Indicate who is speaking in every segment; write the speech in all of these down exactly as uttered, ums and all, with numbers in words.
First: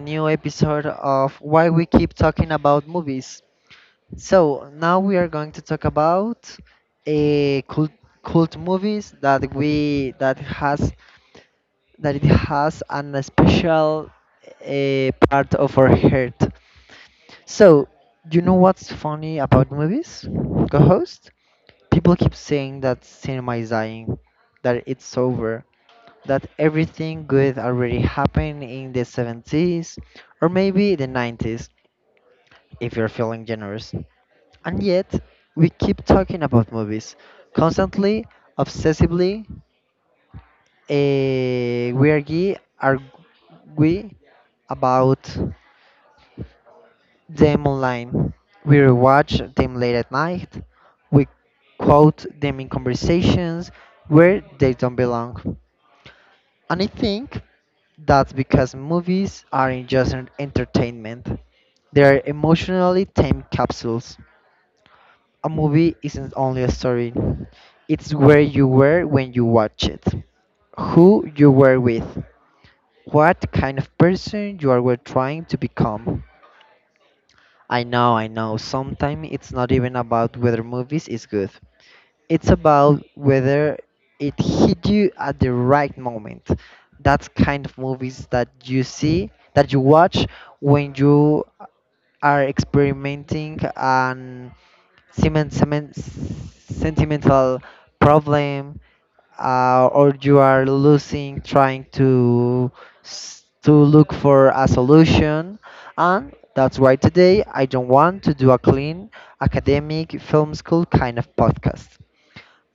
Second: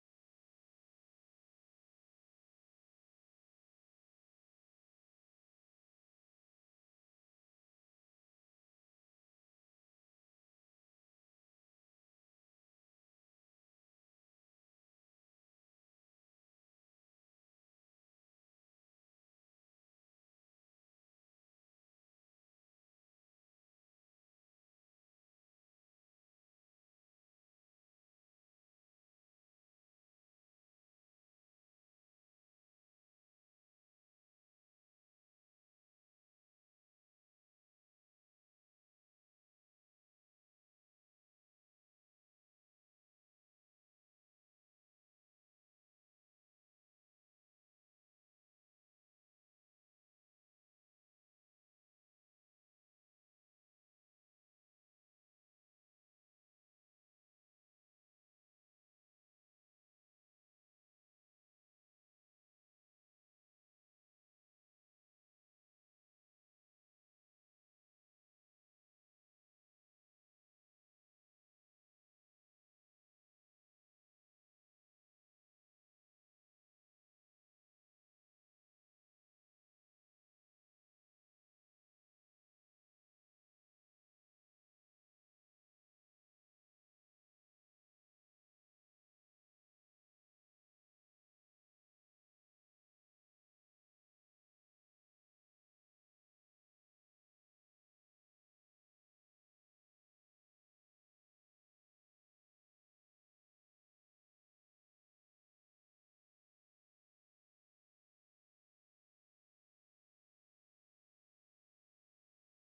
Speaker 1: new episode of Why We Keep Talking About Movies. So, now we are going to talk about a cult, cult movies that we that has that it has an special uh, part of our heart. So, you know what's funny about movies? Co-host, people keep saying that cinema is dying, that it's over, that everything good already happened in the seventies or maybe the nineties if you're feeling generous. And yet, we keep talking about movies constantly, obsessively. eh, we are ge- are we about them online. We watch them late at night. We quote them in conversations where they don't belong. And I think that's because movies aren't just an entertainment. They're emotionally time capsules. A movie isn't only a story. It's where you were when you watch it, who you were with, what kind of person you are were trying to become. I know, I know, sometimes it's not even about whether movies is good. It's about whether it hit you at the right moment. That's kind of movies that you see, that you watch when you are experimenting an semen, semen, sentimental problem, uh, or you are losing trying to s- to look for a solution. And that's why today I don't want to do a clean academic film school kind of podcast.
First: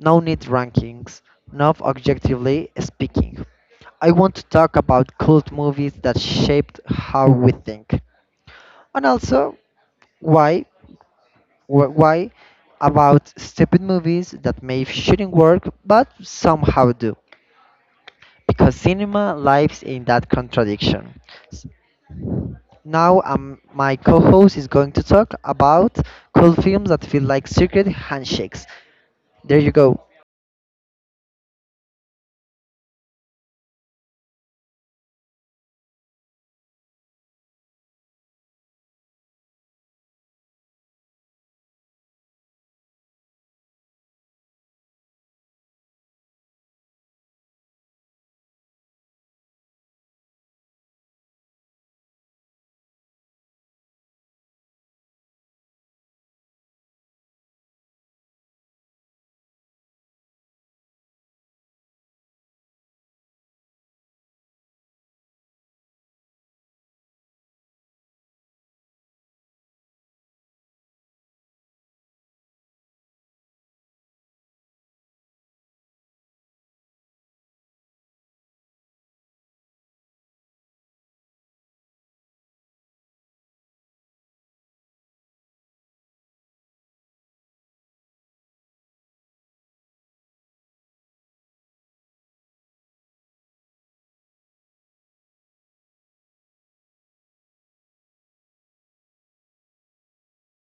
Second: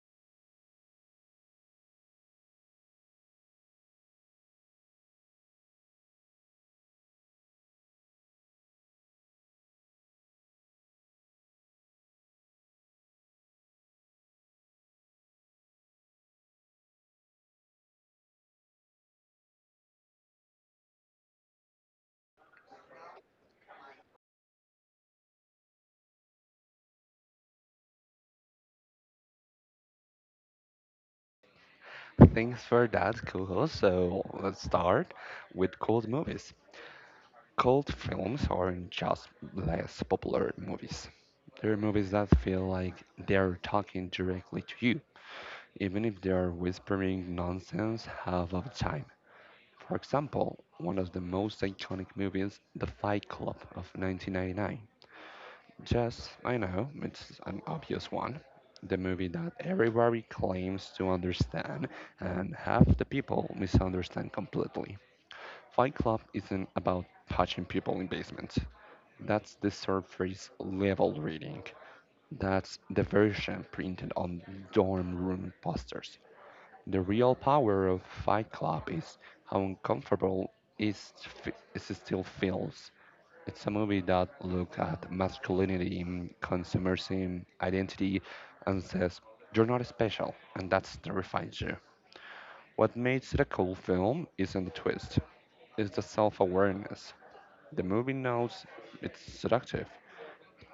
Speaker 1: No need rankings, not objectively speaking. I want to talk about cult movies that shaped how we think. And also, why, wh- why about stupid movies that may shouldn't work but somehow do. Because cinema lives in that contradiction. S- Now um, my co-host is going to talk about cult films that feel like secret handshakes. There you go.
Speaker 2: Thanks for that, Kuho. So let's start with cult movies. Cult films aren't just less popular movies. They're movies that feel like they're talking directly to you, even if they're whispering nonsense half of the time. For example, one of the most iconic movies, The Fight Club of nineteen ninety-nine, just, I know, it's an obvious one. The movie that everybody claims to understand, and half the people misunderstand completely. Fight Club isn't about punching people in basements. That's the surface level reading. That's the version printed on dorm room posters. The real power of Fight Club is how uncomfortable it, f- it still feels. It's a movie that looks at masculinity, consumerism, identity, and says, "You're not special, and that's terrifies you." What makes it a cool film isn't the twist, it's the self awareness. The movie knows it's seductive,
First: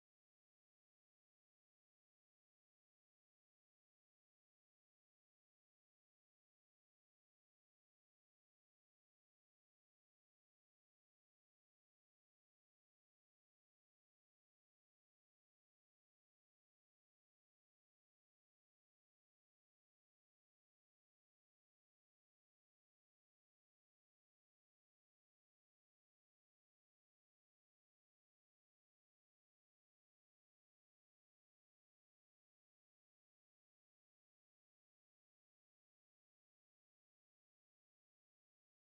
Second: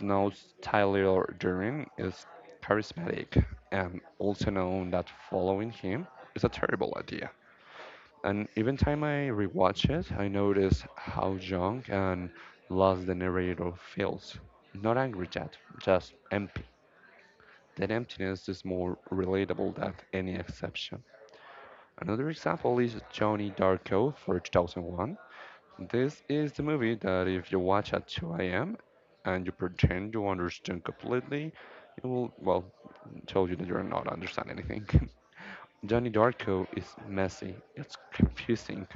Speaker 2: knows Tyler Durden is charismatic and also known that following him is a terrible idea. And even time I rewatch it, I notice how young and lost the narrator feels. Not angry yet, just empty. That emptiness is more relatable than any exception. Another example is Johnny Darko for two thousand one. This is the movie that if you watch at two a m and you pretend you understand completely, it will, well, tell you that you're not understand anything. Johnny Darko is messy, it's confusing,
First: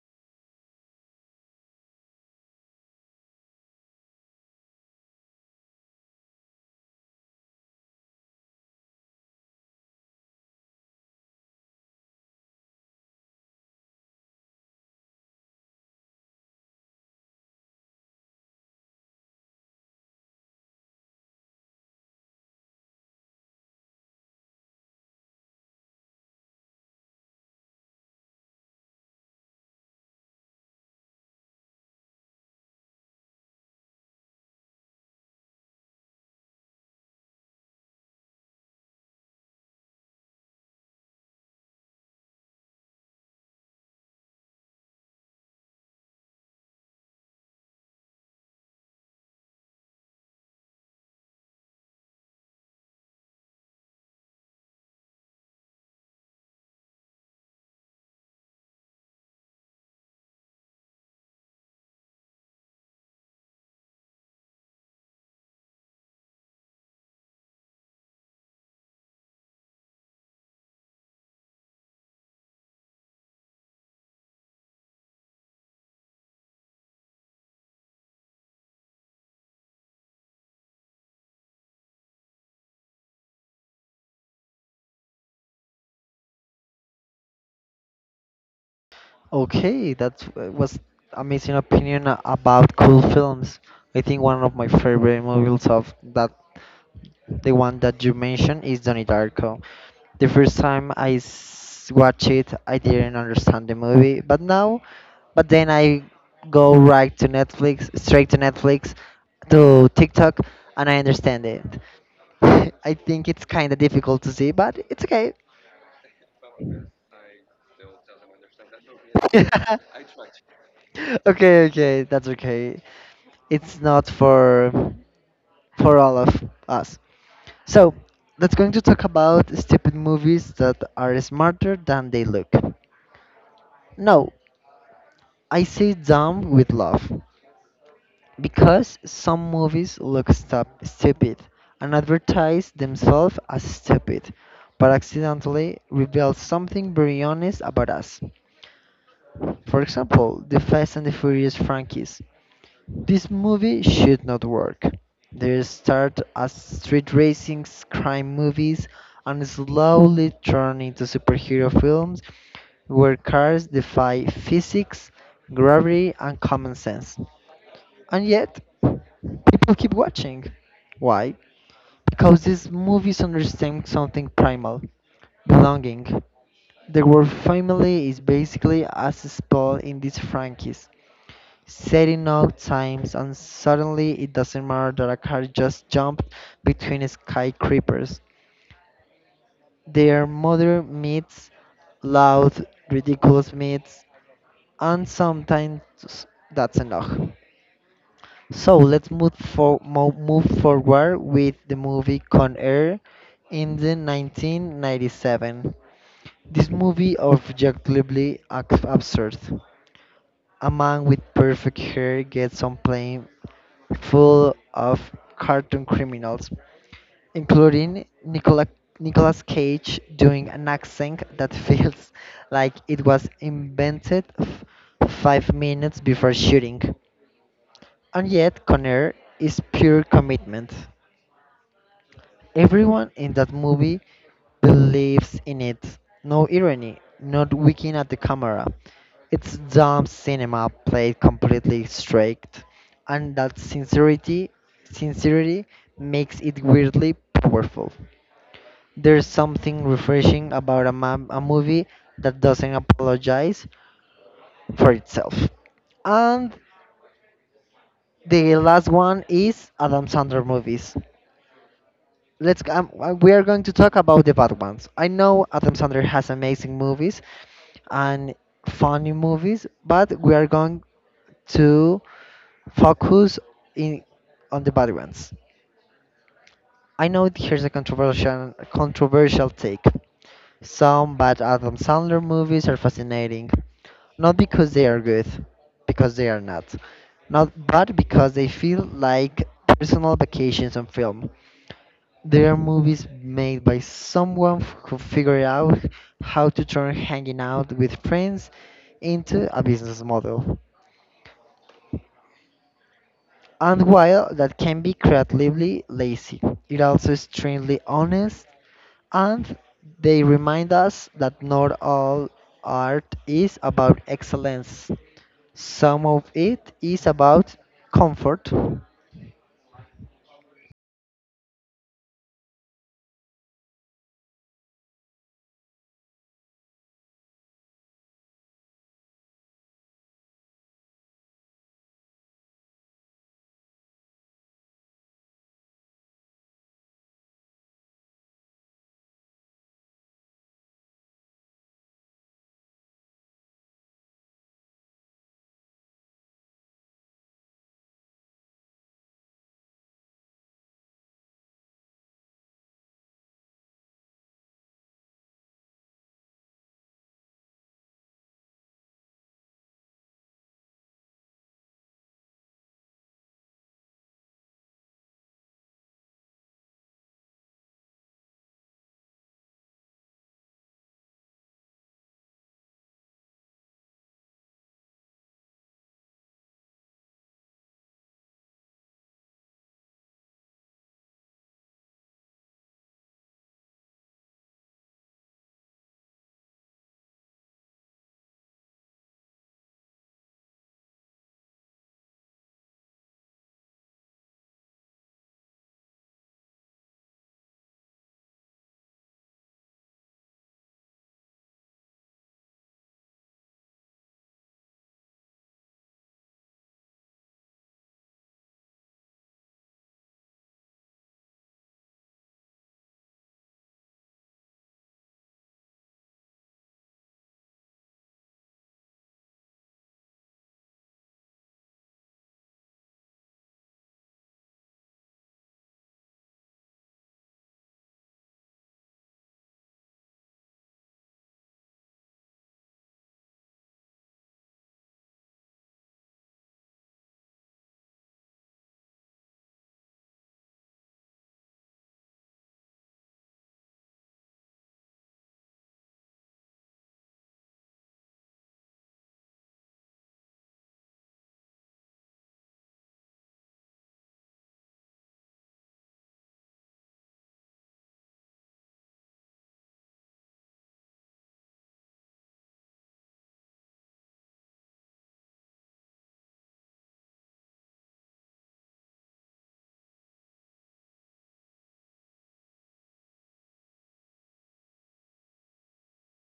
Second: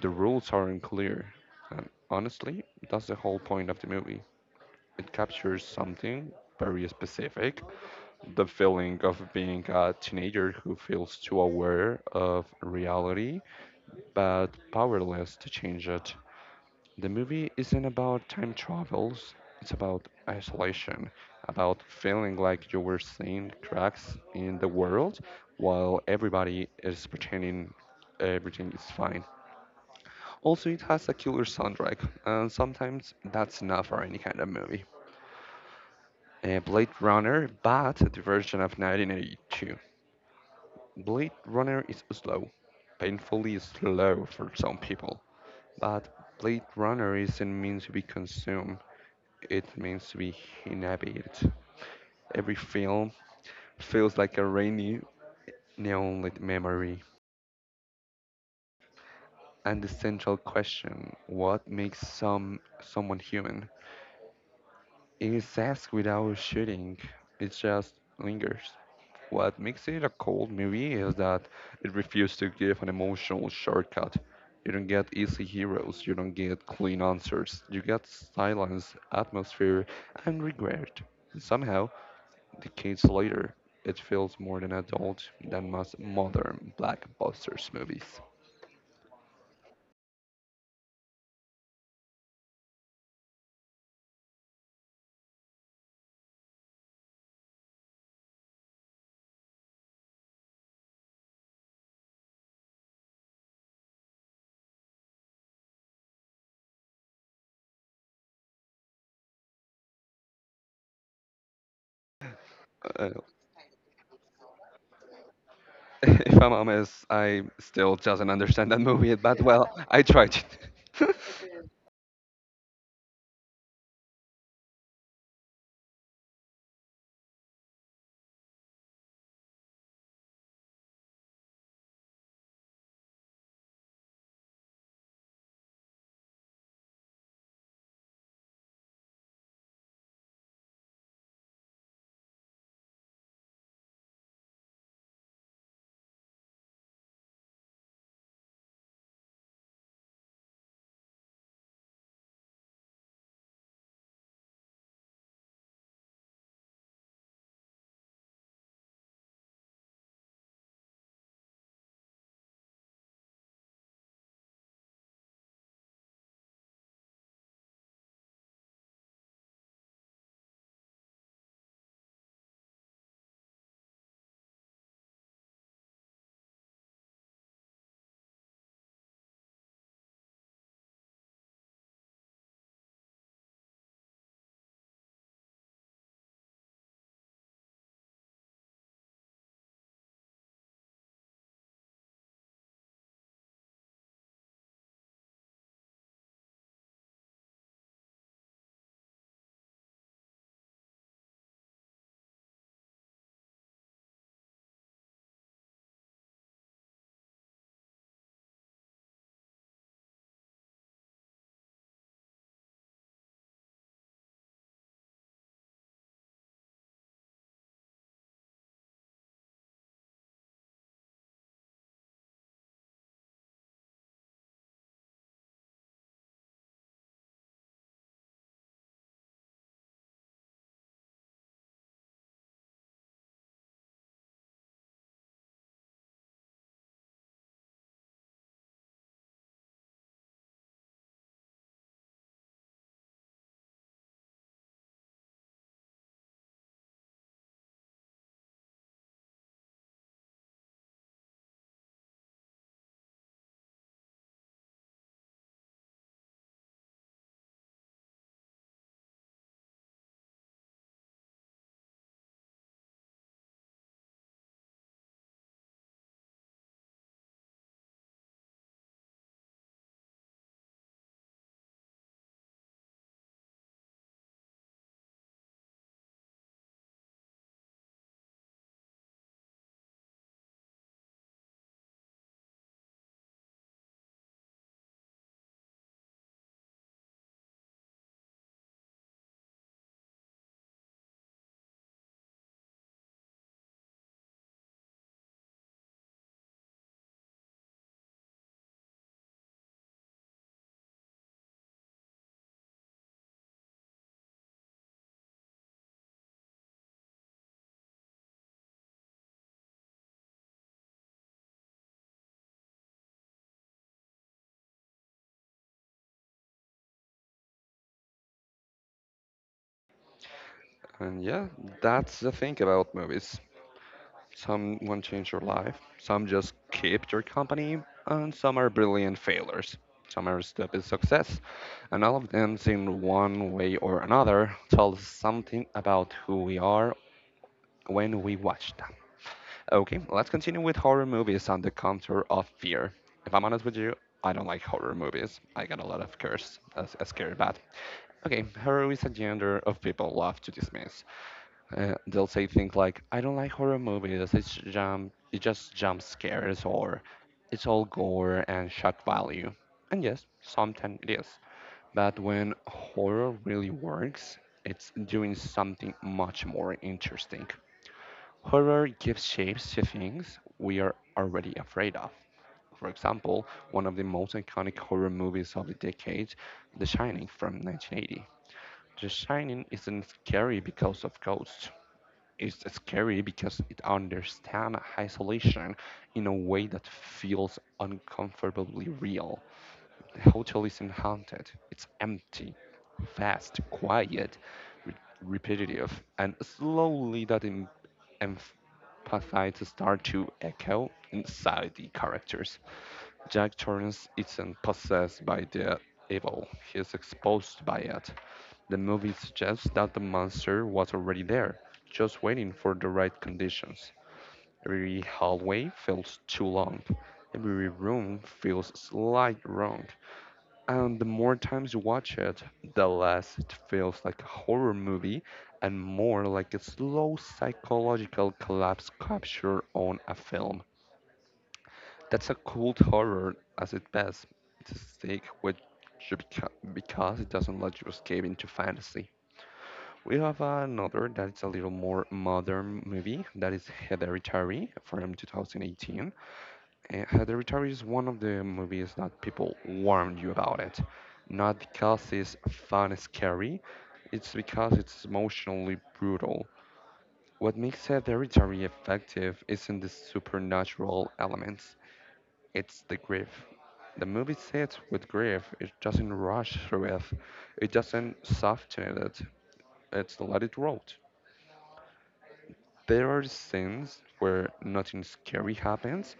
Speaker 2: the rules aren't clear, and honestly, that's the whole point of the movie. It captures something very specific, the feeling of being a teenager who feels too aware of reality but powerless to change it. The movie isn't about time travels, it's about isolation, about feeling like you were seeing cracks in the world while everybody is pretending everything is fine. Also, it has a killer soundtrack, and sometimes that's enough for any kind of movie. Uh, Blade Runner, but the version of nineteen eighty-two. Blade Runner is slow, painfully slow for some people, but Blade Runner isn't meant to be consumed. It means to be inhabited. Every film feels like a rainy, neon lit memory. And the central question, what makes some someone human, is asked without shooting, it just lingers. What makes it a cold movie is that it refuses to give an emotional shortcut. You don't get easy heroes, you don't get clean answers, you get silence, atmosphere, and regret. And somehow, decades later, it feels more than adult than most modern blockbusters movies.
Speaker 1: Okay, that was amazing opinion a- about cool films. I think one of my favorite movies of that the one that you mentioned is Donnie Darko. The first time I s- watched it, I didn't understand the movie, but now, but then I go right to Netflix, straight to Netflix, to TikTok, and I understand it. I
Speaker 2: Uh,
Speaker 1: think it's kind of difficult to see, but it's okay.
Speaker 2: if I'm honest, I still doesn't understand that movie, but well, I tried it.
Speaker 1: Okay, okay, that's okay. It's not for for all of us. So let's going to talk about stupid movies that are smarter than they look. No, I say dumb with love because some movies look stup- stupid and advertise themselves as stupid, but accidentally reveal something very honest about us. For example, the Fast and the Furious franchise. This movie should not work. They start as street racing crime movies and slowly turn into superhero films where cars defy physics, gravity, and common sense. And yet, people keep watching. Why? Because these movies understand something primal belonging. The word family is basically as spelled in these franchise. Setting out times and suddenly it doesn't matter that a car just jumped between skyscrapers. Their mother meets loud, ridiculous meets, and sometimes that's enough. So let's move for mo- move forward with the movie Con Air in the nineteen ninety-seven. This movie objectively ab- absurd. A man with perfect hair gets on plane full of cartoon criminals, including Nicola, Nicolas Cage doing an accent that feels like it was invented f- five minutes before shooting. And yet, Conner is pure commitment. Everyone in that movie believes in it. No irony, not winking at the camera. It's dumb cinema played completely straight, and that sincerity, sincerity makes it weirdly powerful. There's something refreshing about a, ma- a movie that doesn't apologize for itself. And the last one is Adam Sandler movies. let's g- um, uh, we are going to talk about the bad ones. I know Adam Sandler has amazing movies and funny movies, but we are going to focus in on the bad ones. I know here's a controversial controversial take. Some bad Adam Sandler movies are fascinating, not because they are good, because they are not. Not but because they feel like personal vacations on film. They are movies made by someone f- who figured out how to turn hanging out with friends into a business model. And while that can be creatively lazy, it also is extremely honest and they remind us that not all art is about excellence. Some of it is about comfort.
Speaker 2: And yeah, that's the thing about movies. Some won't change your life, some just keep your company, and some are brilliant failures. Some are stupid success, and all of them, in one way or another, tell something about who we are when we watch them. Okay, let's continue with horror movies on the contour of fear. If I'm honest with you, I don't like horror movies. I got a lot of curse, uh, s- uh, scared bad. Okay, horror is a genre of people love to dismiss. Uh, they'll say things like, "I don't like horror movies. It's jump, it just jump scares, or it's all gore and shock value." And yes, sometimes it is. But when horror really works, it's doing something much more interesting. Horror gives shapes to things we are already afraid of. For example, one of the most iconic horror movies of the decade, The Shining from nineteen eighty. The Shining isn't scary because of ghosts. It's scary because it understands isolation in a way that feels uncomfortably real. The hotel isn't haunted. It's empty, fast, quiet, re- repetitive, and slowly that em- empathy to start to echo inside the characters. Jack Torrance isn't possessed by the evil, he is exposed by it. The movie suggests that the monster was already there, just waiting for the right conditions. Every hallway feels too long. Every room feels slightly wrong. And the more times you watch it, the less it feels like a horror movie and more like a slow psychological collapse capture on a film. That's a cold horror as it best to stick with you beca- because it doesn't let you escape into fantasy. We have another that is a little more modern movie that is Hereditary from twenty eighteen. Eh, Uh, Hereditary is one of the movies that people warn you about it. Not because it's fun and scary, it's because it's emotionally brutal. What makes Hereditary effective isn't the supernatural elements, it's the grief. The movie sits with grief, it doesn't rush through it, it doesn't soften it, it's let it roll. There are scenes where nothing scary happens,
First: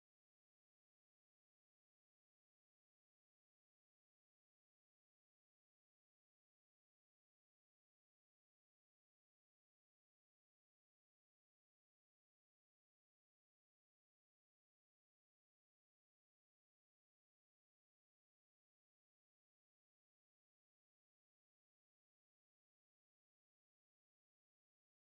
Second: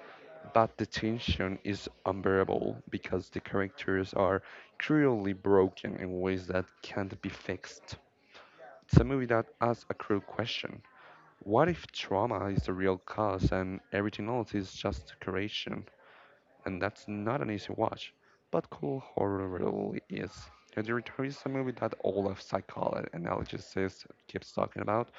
Speaker 2: but the tension is unbearable because the characters are cruelly broken in ways that can't be fixed. It's a movie that asks a cruel question. What if trauma is the real cause and everything else is just decoration? And that's not an easy watch, but cool horror really is. And The Return is a movie that all of psychology analysis keeps talking about,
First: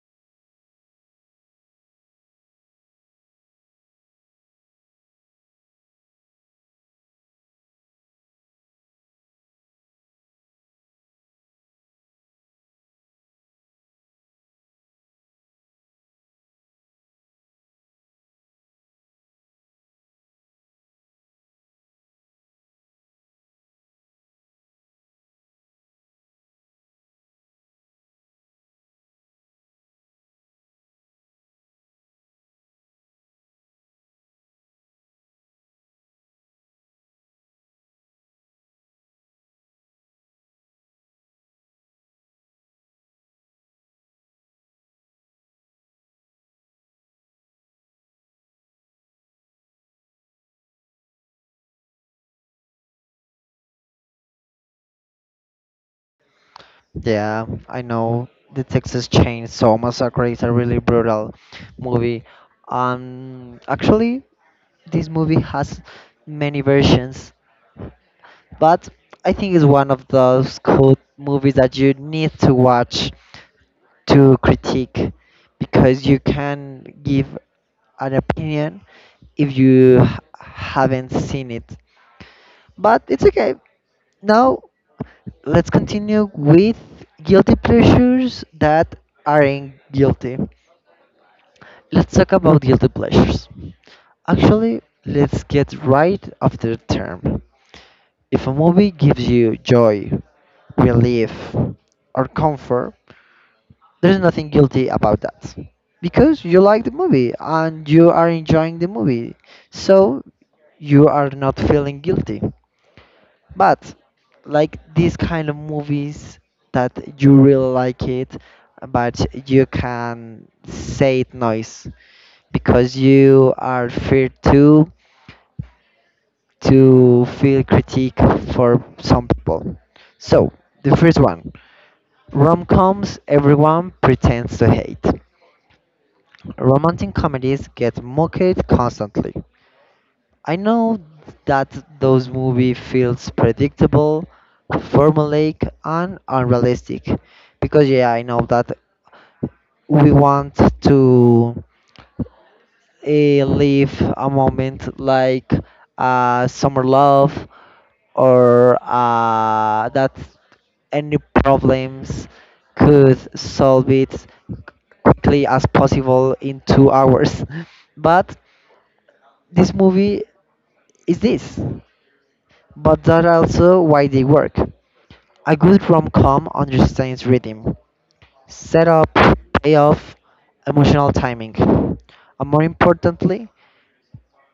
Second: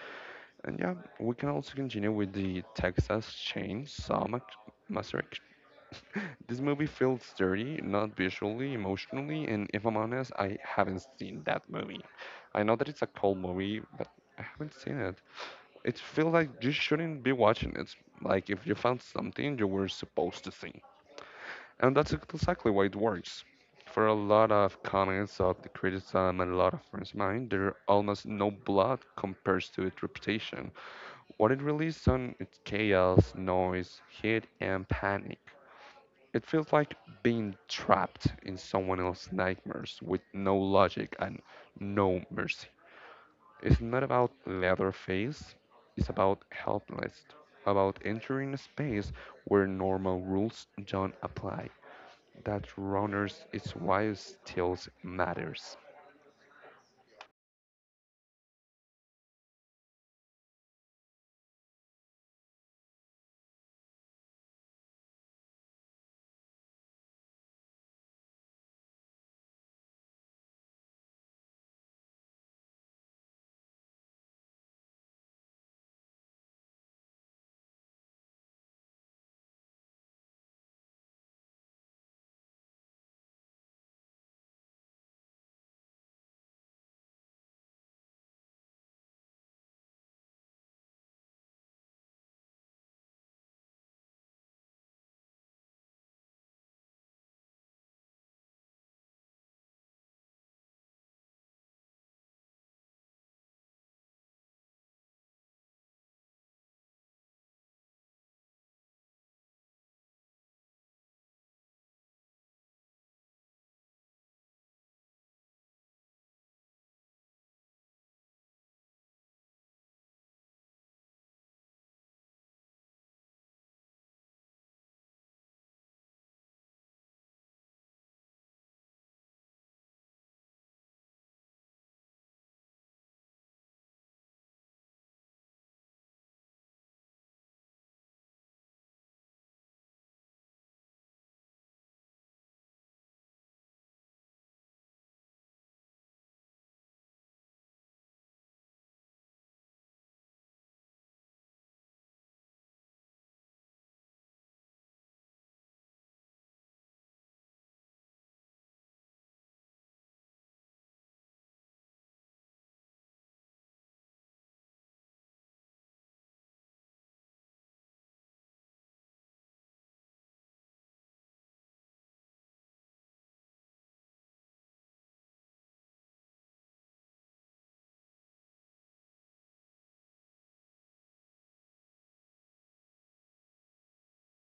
Speaker 2: and yeah, we can also continue with the Texas Chainsaw Mac- Massacre. This movie feels dirty, not visually, emotionally, and if I'm honest, I haven't seen that movie. I know that it's a cold movie, but I haven't seen it. It feels like you shouldn't be watching it. Like if you found something you were supposed to see. And that's exactly why it works. For a lot of comments of the criticism and a lot of friends of mine, there almost no blood compares to its reputation. What it released on is chaos, noise, hate and panic. It feels like being trapped in someone else's nightmares with no logic and no mercy. It's not about Leatherface, it's about helpless, about entering a space where normal rules don't apply. That runners is why it still matters.
Speaker 1: Yeah, I know the Texas Chainsaw Massacre is a really brutal movie. Um, actually, this movie has many versions, but I think it's one of those cool movies that you need to watch to critique because you can give an opinion if you h- haven't seen it. But it's okay. Now let's continue with guilty pleasures that aren't guilty. Let's talk about guilty pleasures. Actually, let's get right after the term. If a movie gives you joy, relief, or comfort, there's nothing guilty about that. Because you like the movie and you are enjoying the movie. So you are not feeling guilty. But like these kind of movies that you really like it, but you can say it noise because you are feared to to feel critique for some people. So the first one, rom-coms everyone pretends to hate. Romantic comedies get mocked constantly. I know that those movie feels predictable, formulaic, and unrealistic, because yeah, I know that we want to uh, live a moment like uh, summer love or uh, that any problems could solve it quickly as possible in two hours. But this movie is this. But that's also why they work. A good rom-com understands rhythm, setup, payoff, emotional timing. And more importantly,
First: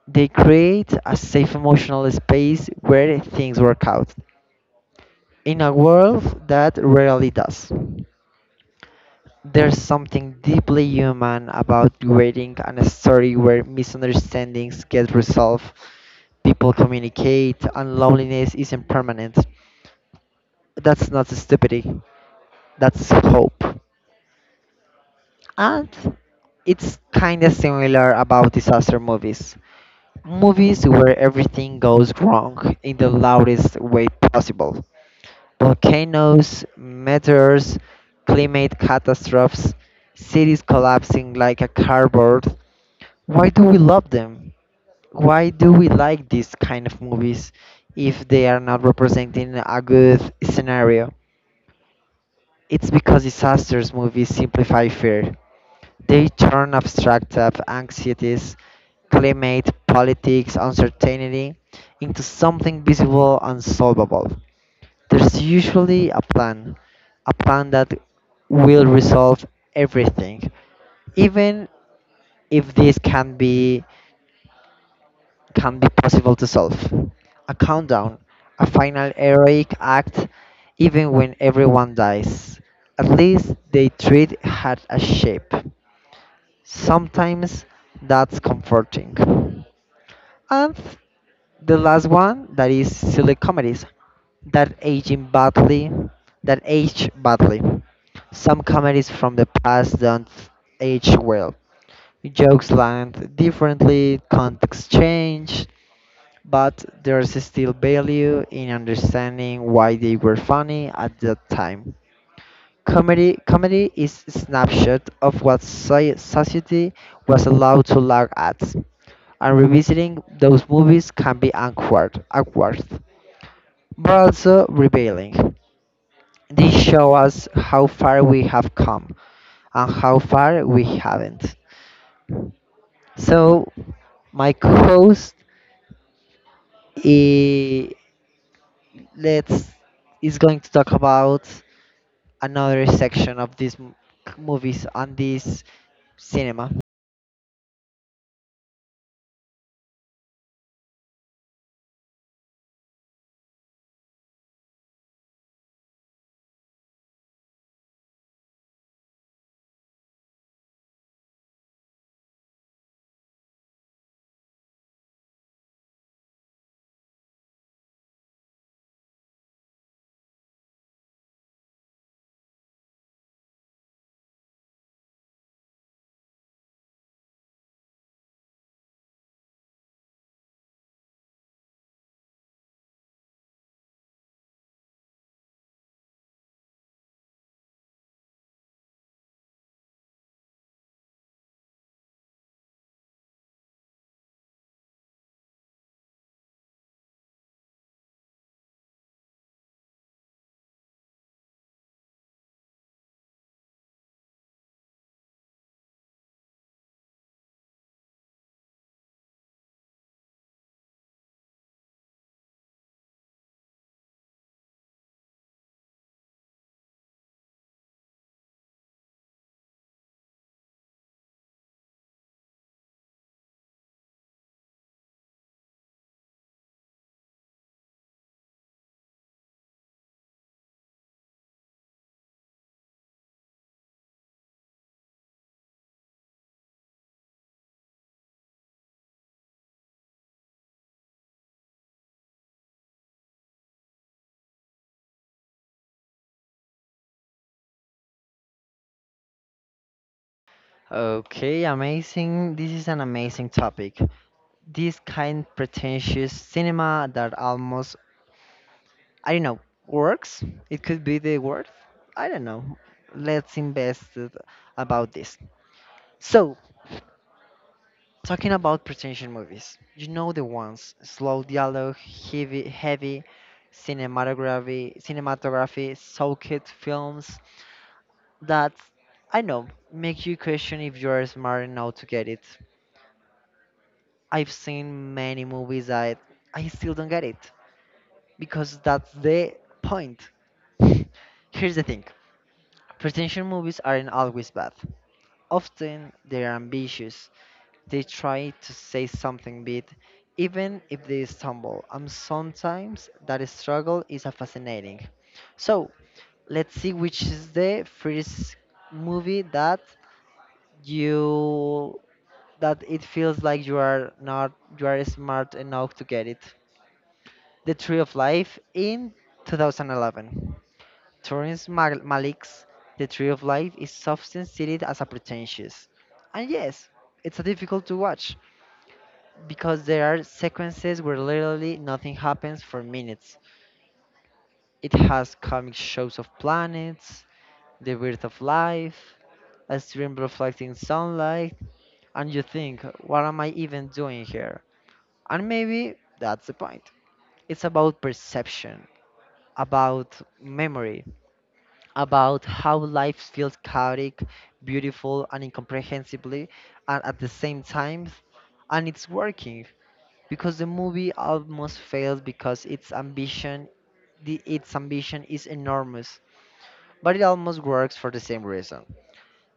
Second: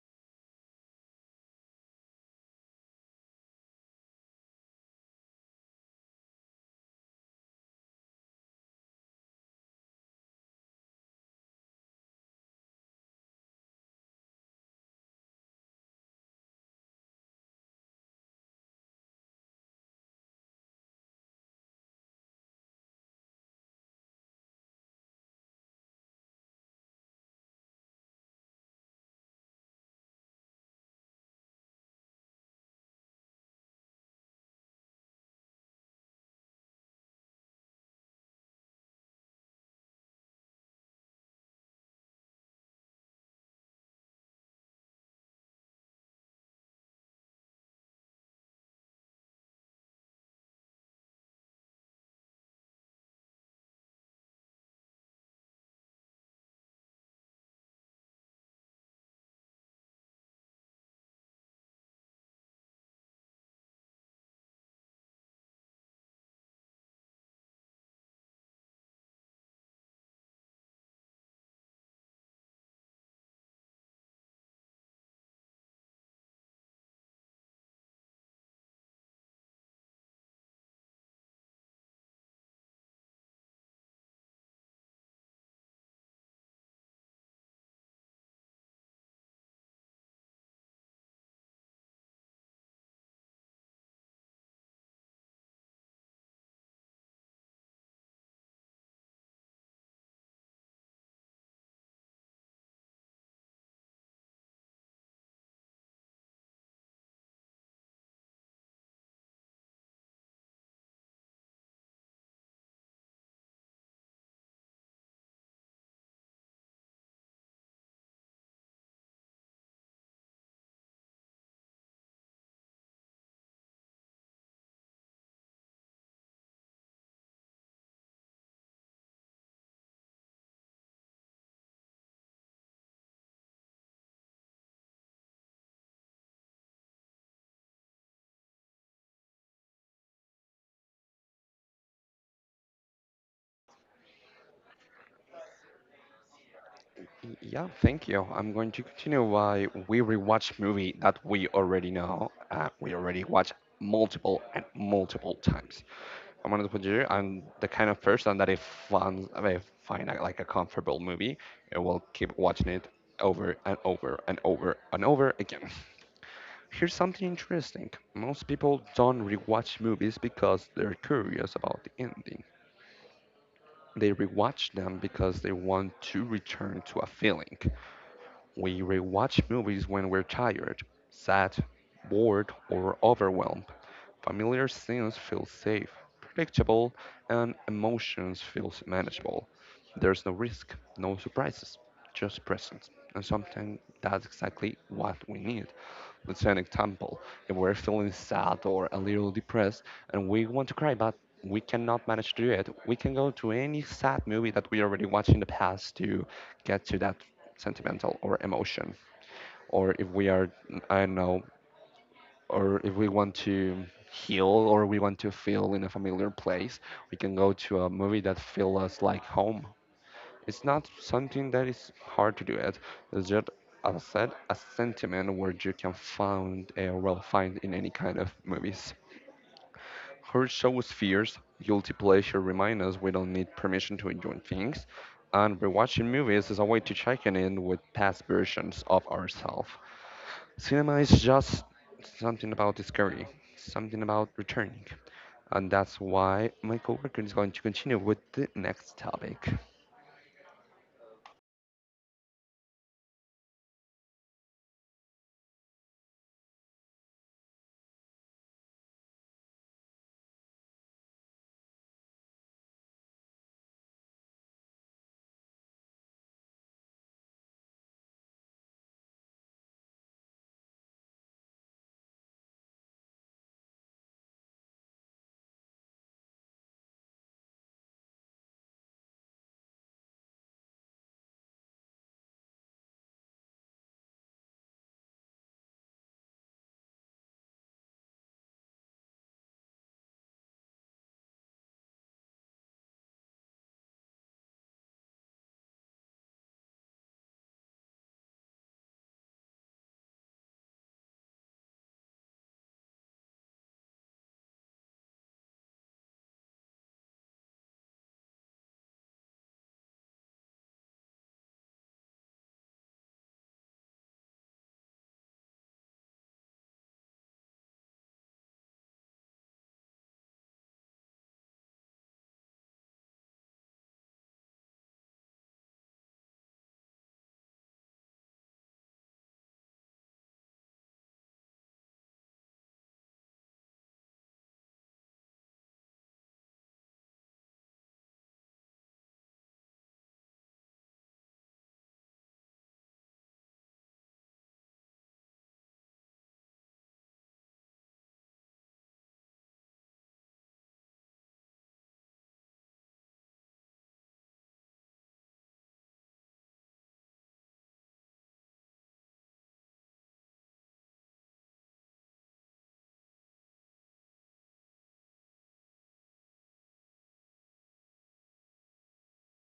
Speaker 1: they create a safe emotional space where things work out. In a world that rarely does. There's something deeply human about creating a story where misunderstandings get resolved, people communicate, and loneliness isn't permanent. That's not stupidity. That's hope. And it's kind of similar about disaster movies. Movies where everything goes wrong in the loudest way possible. Volcanoes, meteors, climate catastrophes, cities collapsing like a cardboard. Why do we love them? Why do we like these kind of movies if they are not representing a good scenario? It's because disasters movies simplify fear. They turn abstract of anxieties, climate, politics, uncertainty into something visible and solvable. There's usually a plan, a plan that will resolve everything, even if this can be can be possible to solve. A countdown, a final heroic act, even when everyone dies. At least they treat had a shape. Sometimes that's comforting. And the last one that is silly comedies that age badly, that age badly. Some comedies from the past don't age well. Jokes land differently, context change, but there's still value in understanding why they were funny at that time. Comedy, comedy is a snapshot of what soci- society was allowed to laugh at, and revisiting those movies can be awkward, awkward, but also revealing. They show us how far we have come and how far we haven't. So, my co-host let's is going to talk about another section of these m- movies and this cinema.
Speaker 2: Yeah, thank you. I'm going to continue why we rewatch movie that we already know. Uh, we already watch multiple and multiple times. I'm one of the you, I'm the kind of person that if finds if find a, like a comfortable movie, I will keep watching it over and over and over and over again. Here's something interesting. Most people don't rewatch movies because they're curious about the ending. They rewatch them because they want to return to a feeling. We rewatch movies when we're tired, sad, bored, or overwhelmed. Familiar scenes feel safe, predictable, and emotions feel manageable. There's no risk, no surprises, just presence. And sometimes that's exactly what we need. Let's say an example. If we're feeling sad or a little depressed and we want to cry, but we cannot manage to do it, we can go to any sad movie that we already watched in the past to get to that sentimental or emotion. Or if we are, I don't know, or if we want to heal or we want to feel in a familiar place, we can go to a movie that feels us like home. It's not something that is hard to do it. It's just, as I said, a sentiment where you can find, uh, well, find in any kind of movies. Her shows fears, guilty pleasure remind us we don't need permission to enjoy things, and rewatching movies is a way to check in with past versions of ourselves. Cinema is just something about discovery, something about returning, and that's why my coworker is going to continue with the next topic.
Speaker 1: Okay, amazing. This is an amazing topic. This kind pretentious cinema that almost, I don't know, works. It could be the word. I don't know. Let's invest it about this. So, talking about pretension movies, you know the ones: slow dialogue, heavy, heavy cinematography, cinematography, soaked films that I know make you question if you are smart enough to get it. I've seen many movies that I still don't get it because that's the point. Here's the thing: pretension movies aren't always bad. Often they're ambitious. They try to say something big, even if they stumble, and sometimes that struggle is a fascinating. So let's see which is the first movie that you that it feels like you are not you are smart enough to get it. The Tree of Life in twenty eleven. Terrence Mal- Malick's The Tree of Life is often cited as a pretentious, and yes, it's a difficult to watch, because there are sequences where literally nothing happens for minutes. It has comic shows of planets, the birth of life, a stream reflecting sunlight, and you think, what am I even doing here? And maybe that's the point. It's about perception, about memory, about how life feels chaotic, beautiful, and incomprehensibly, and at the same time, and it's working because the movie almost fails because its ambition the, its ambition is enormous, but it almost works for the same reason.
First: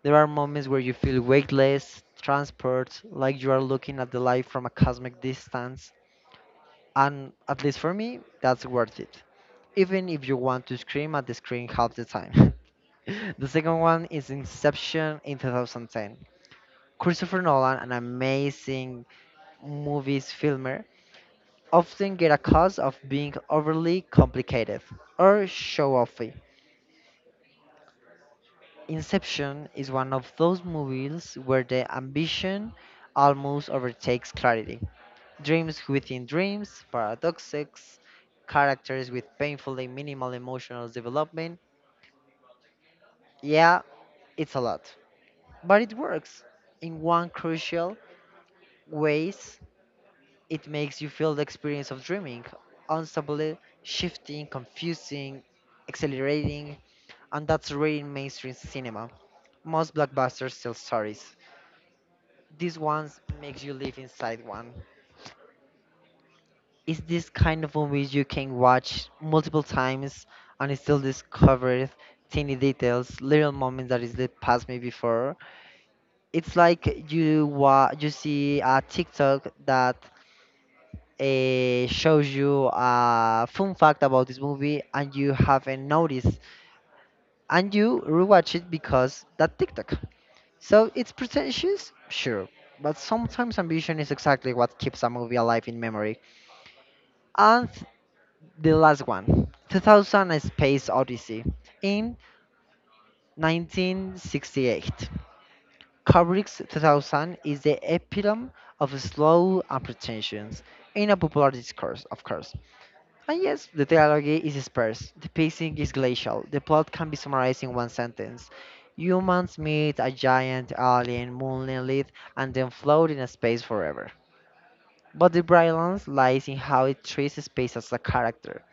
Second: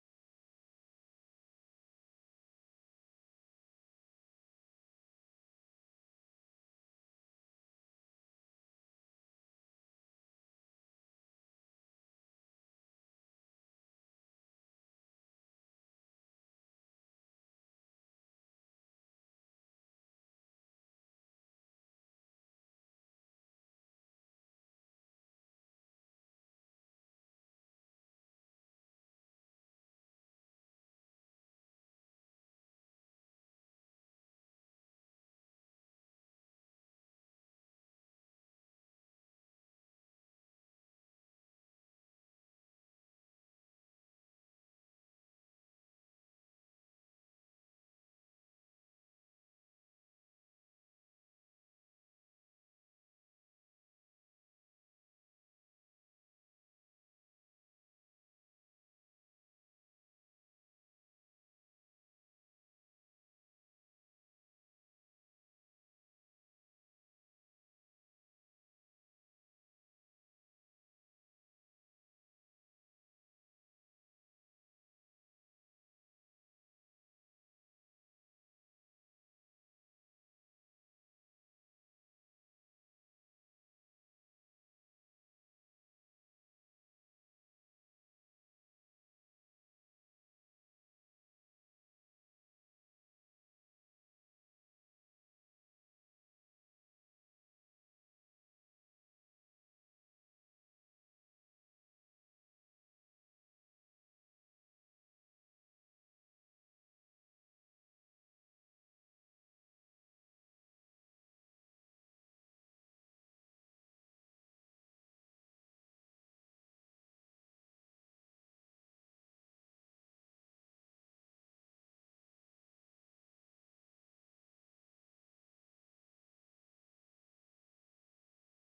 Speaker 1: There are moments where you feel weightless transport, like you are looking at the light from a cosmic distance, and at least for me that's worth it, even if you want to scream at the screen half the time. The second one is Inception in two thousand ten. Christopher Nolan, an amazing movies filmer, often get accused of being overly complicated or show offy. Inception is one of those movies where the ambition almost overtakes clarity. Dreams within dreams, paradoxes, characters with painfully minimal emotional development. Yeah, it's a lot. But it works. In one crucial ways, it makes you feel the experience of dreaming, unstably, shifting, confusing, accelerating, and that's rare in mainstream cinema. Most blockbusters tell stories. This one makes you live inside one. It's this kind of movies you can watch multiple times and still discover tiny details, little moments that is that passed me before. It's like you wa- you see a TikTok that uh, shows you a fun fact about this movie and you haven't noticed, and you rewatch it because that TikTok. So it's pretentious, sure, but sometimes ambition is exactly what keeps a movie alive in memory. And the last one, two thousand A Space Odyssey in nineteen sixty-eight. Kubrick's two thousand is the epitome of slow and pretensions in a popular discourse, of course. And yes, the dialogue is sparse, the pacing is glacial, the plot can be summarized in one sentence. Humans meet a giant alien monolith and then float in space forever. But the brilliance lies in how it treats space as a character.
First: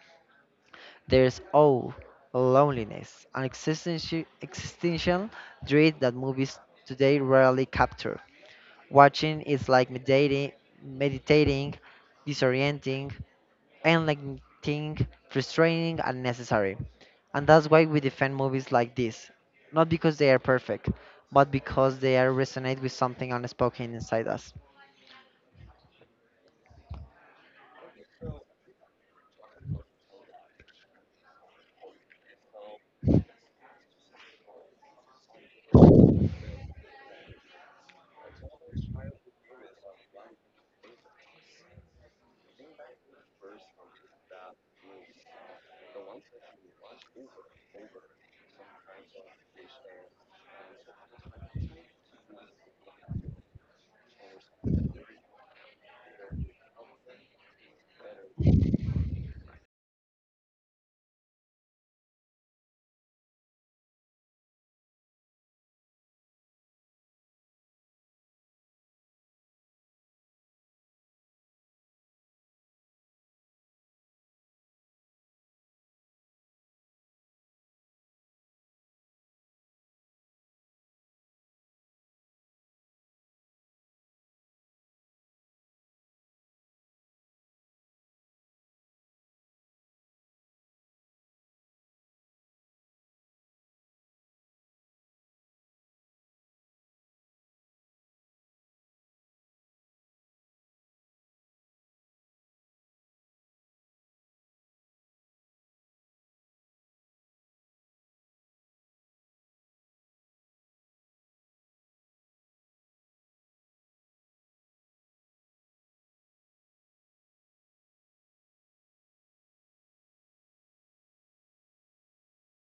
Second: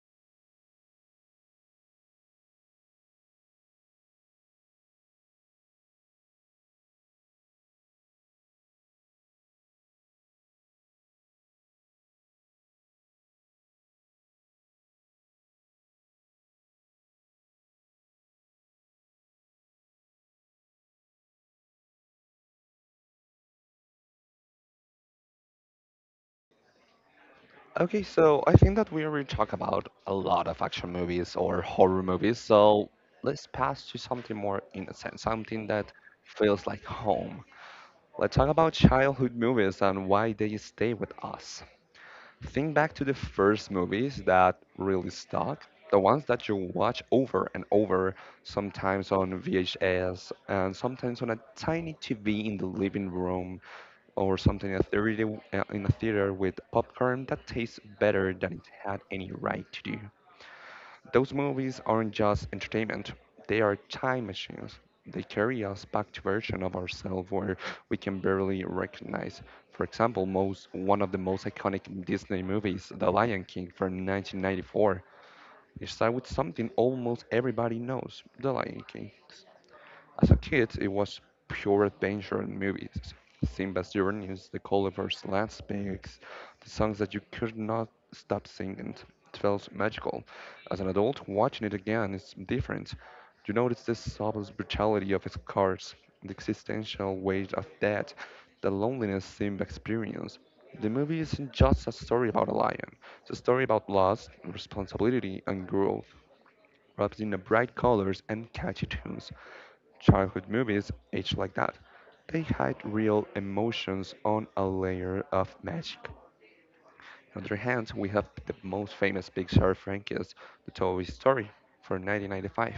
Speaker 1: There's awe, loneliness, and existential, existential dread that movies today rarely capture. Watching is like meditating, meditating disorienting, enlightening, frustrating, and necessary. And that's why we defend movies like this. Not because they are perfect, but because they are resonate with something unspoken inside us.
Speaker 2: Okay, so I think that we already talked about a lot of action movies or horror movies, so let's pass to something more innocent, something that feels like home. Let's talk about childhood movies and why they stay with us. Think back to the first movies that really stuck, the ones that you watch over and over, sometimes on V H S and sometimes on a tiny T V in the living room or something in a theater, uh, in a theater with popcorn that tastes better than it had any right to do. Those movies aren't just entertainment, they are time machines. They carry us back to versions of ourselves where we can barely recognize. For example, most one of the most iconic Disney movies, The Lion King from nineteen ninety-four, it starts with something almost everybody knows, The Lion King. As a kid, it was pure adventure in movies. Simba's journeys, the colorful landscapes, the songs that you could not stop singing. It felt magical. As an adult, watching it again is different. You notice the subtle brutality of its cars, the existential weight of death, the loneliness Simba experienced. The movie isn't just a story about a lion. It's a story about loss, responsibility, and growth, wrapped in the bright colors and catchy tunes. Childhood movies age like that. They hide real emotions on a layer of magic. On the other hand, we have the most famous Pixar franchise, the Toy Story, for nineteen ninety-five.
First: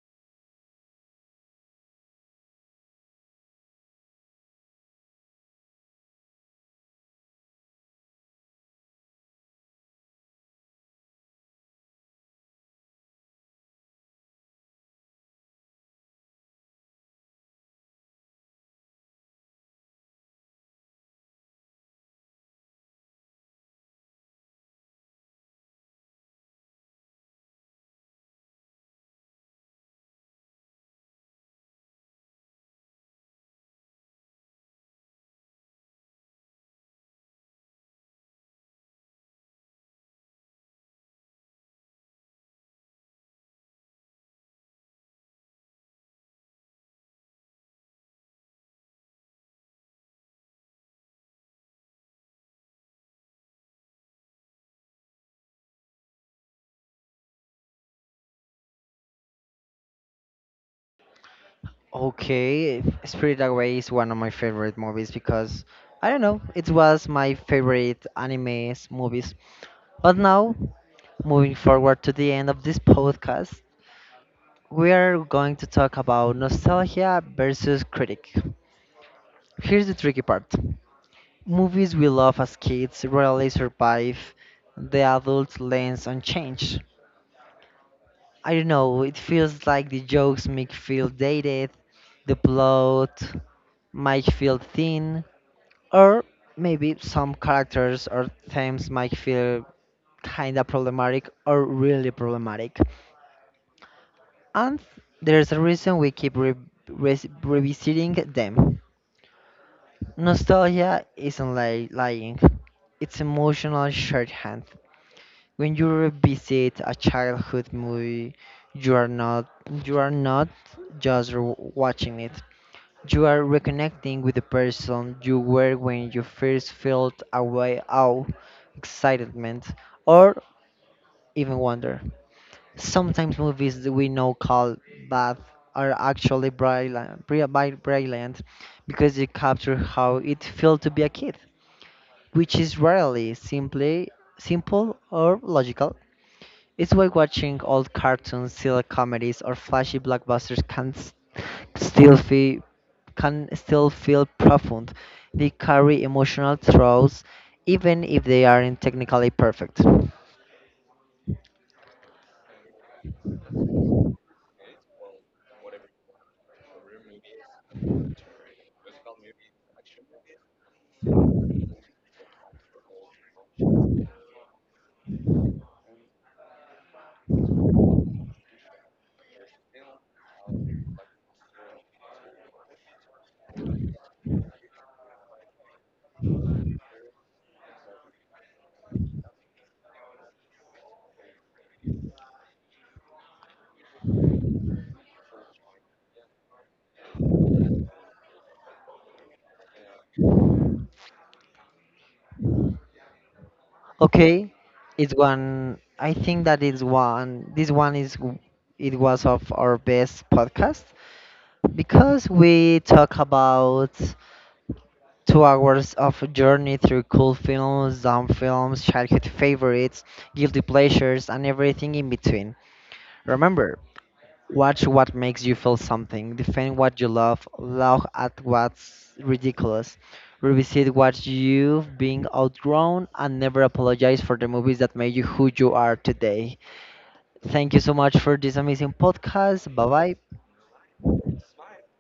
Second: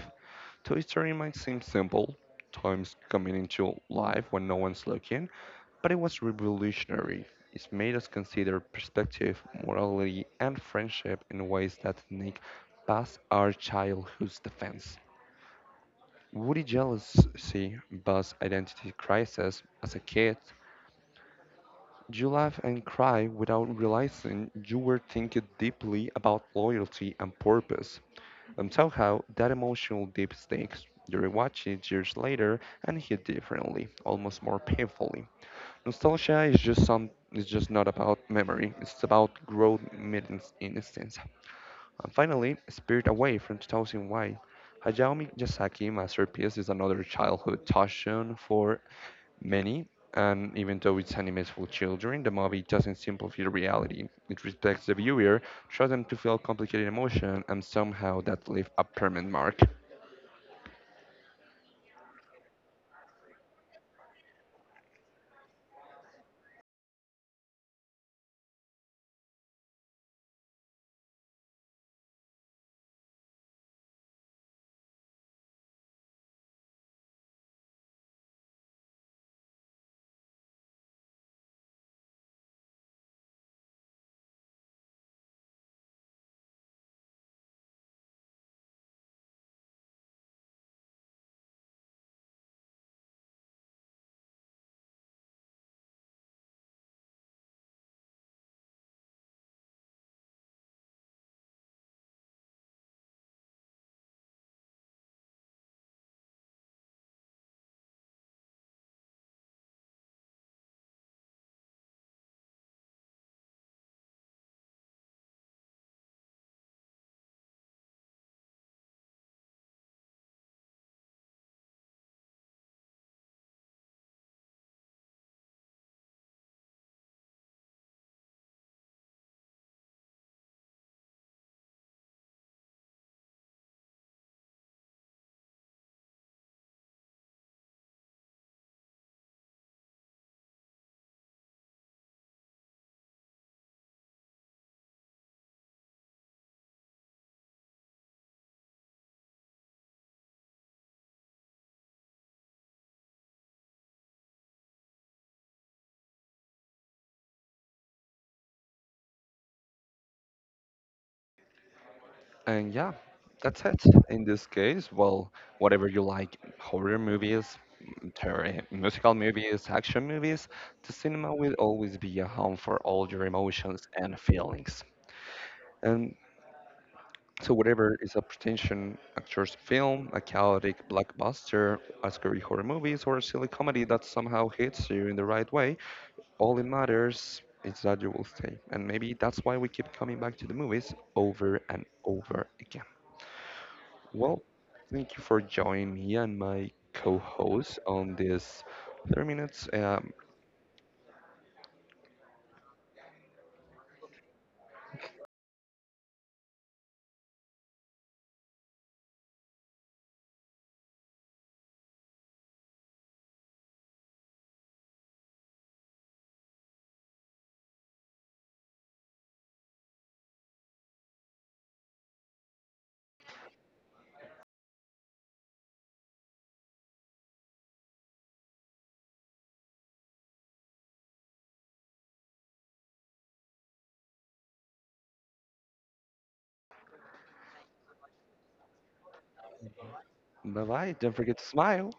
Speaker 2: Toy Story might seem simple, toys coming into life when no one's looking, but it was revolutionary. It made us consider perspective, morality, and friendship in ways that sneak past our childhood's defense. Woody jealousy, buzz identity crisis as a kid? You laugh and cry without realizing you were thinking deeply about loyalty and purpose? And somehow that emotional deep stakes. You rewatch it years later and hit differently, almost more painfully. Nostalgia is just some is just not about memory. It's about growth meeting instance. And finally, Spirit Away from two thousand one. Hayao Miyazaki masterpiece is another childhood touchstone for many, and even though it's animated for children, the movie doesn't simplify the reality. It respects the viewer, tries them to feel complicated emotion, and somehow that leaves a permanent mark.
Speaker 1: Okay, if Spirited Away is one of my favorite movies because I don't know, it was my favorite anime movies. But now, moving forward to the end of this podcast, we are going to talk about nostalgia versus critic. Here's the tricky part. Movies we love as kids rarely survive the adult lens unchanged. I don't know, it feels like the jokes make feel dated, the plot might feel thin, or maybe some characters or themes might feel kinda problematic or really problematic. And there's a reason we keep re- res- revisiting them. Nostalgia isn't li- lying, it's emotional shorthand. When you revisit a childhood movie, you are not you are not just r- watching it. You are reconnecting with the person you were when you first felt a way of excitement, or even wonder. Sometimes movies that we know called bad are actually brilliant, bri- bi- brilliant because they capture how it felt to be a kid, which is rarely simply simple or logical. It's why watching old cartoons, silly comedies, or flashy blockbusters can s- still feel can still feel profound. They carry emotional throes, even if they aren't technically perfect.
Speaker 2: And yeah, that's it. In this case, well, whatever you like, horror movies, m- terror, musical movies, action movies, the cinema will always be a home for all your emotions and feelings. And so whatever is a pretension actor's film, a chaotic blockbuster, a scary horror movies, or a silly comedy that somehow hits you in the right way, all it matters is that you will stay. And maybe that's why we keep coming back to the movies over and over again. Well, thank you for joining me and my co host on this thirty minutes. Um,
Speaker 1: Okay, it's one. I think that is one. This one is w- it was of our best podcast because we talk about Two hours of journey through cool films, dumb films, childhood favorites, guilty pleasures, and everything in between. Remember, watch what makes you feel something, defend what you love, laugh at what's ridiculous, revisit what you've been outgrown, and never apologize for the movies that made you who you are today. Thank you so much for this amazing podcast. Bye bye.
Speaker 2: bye bye. Don't forget to smile.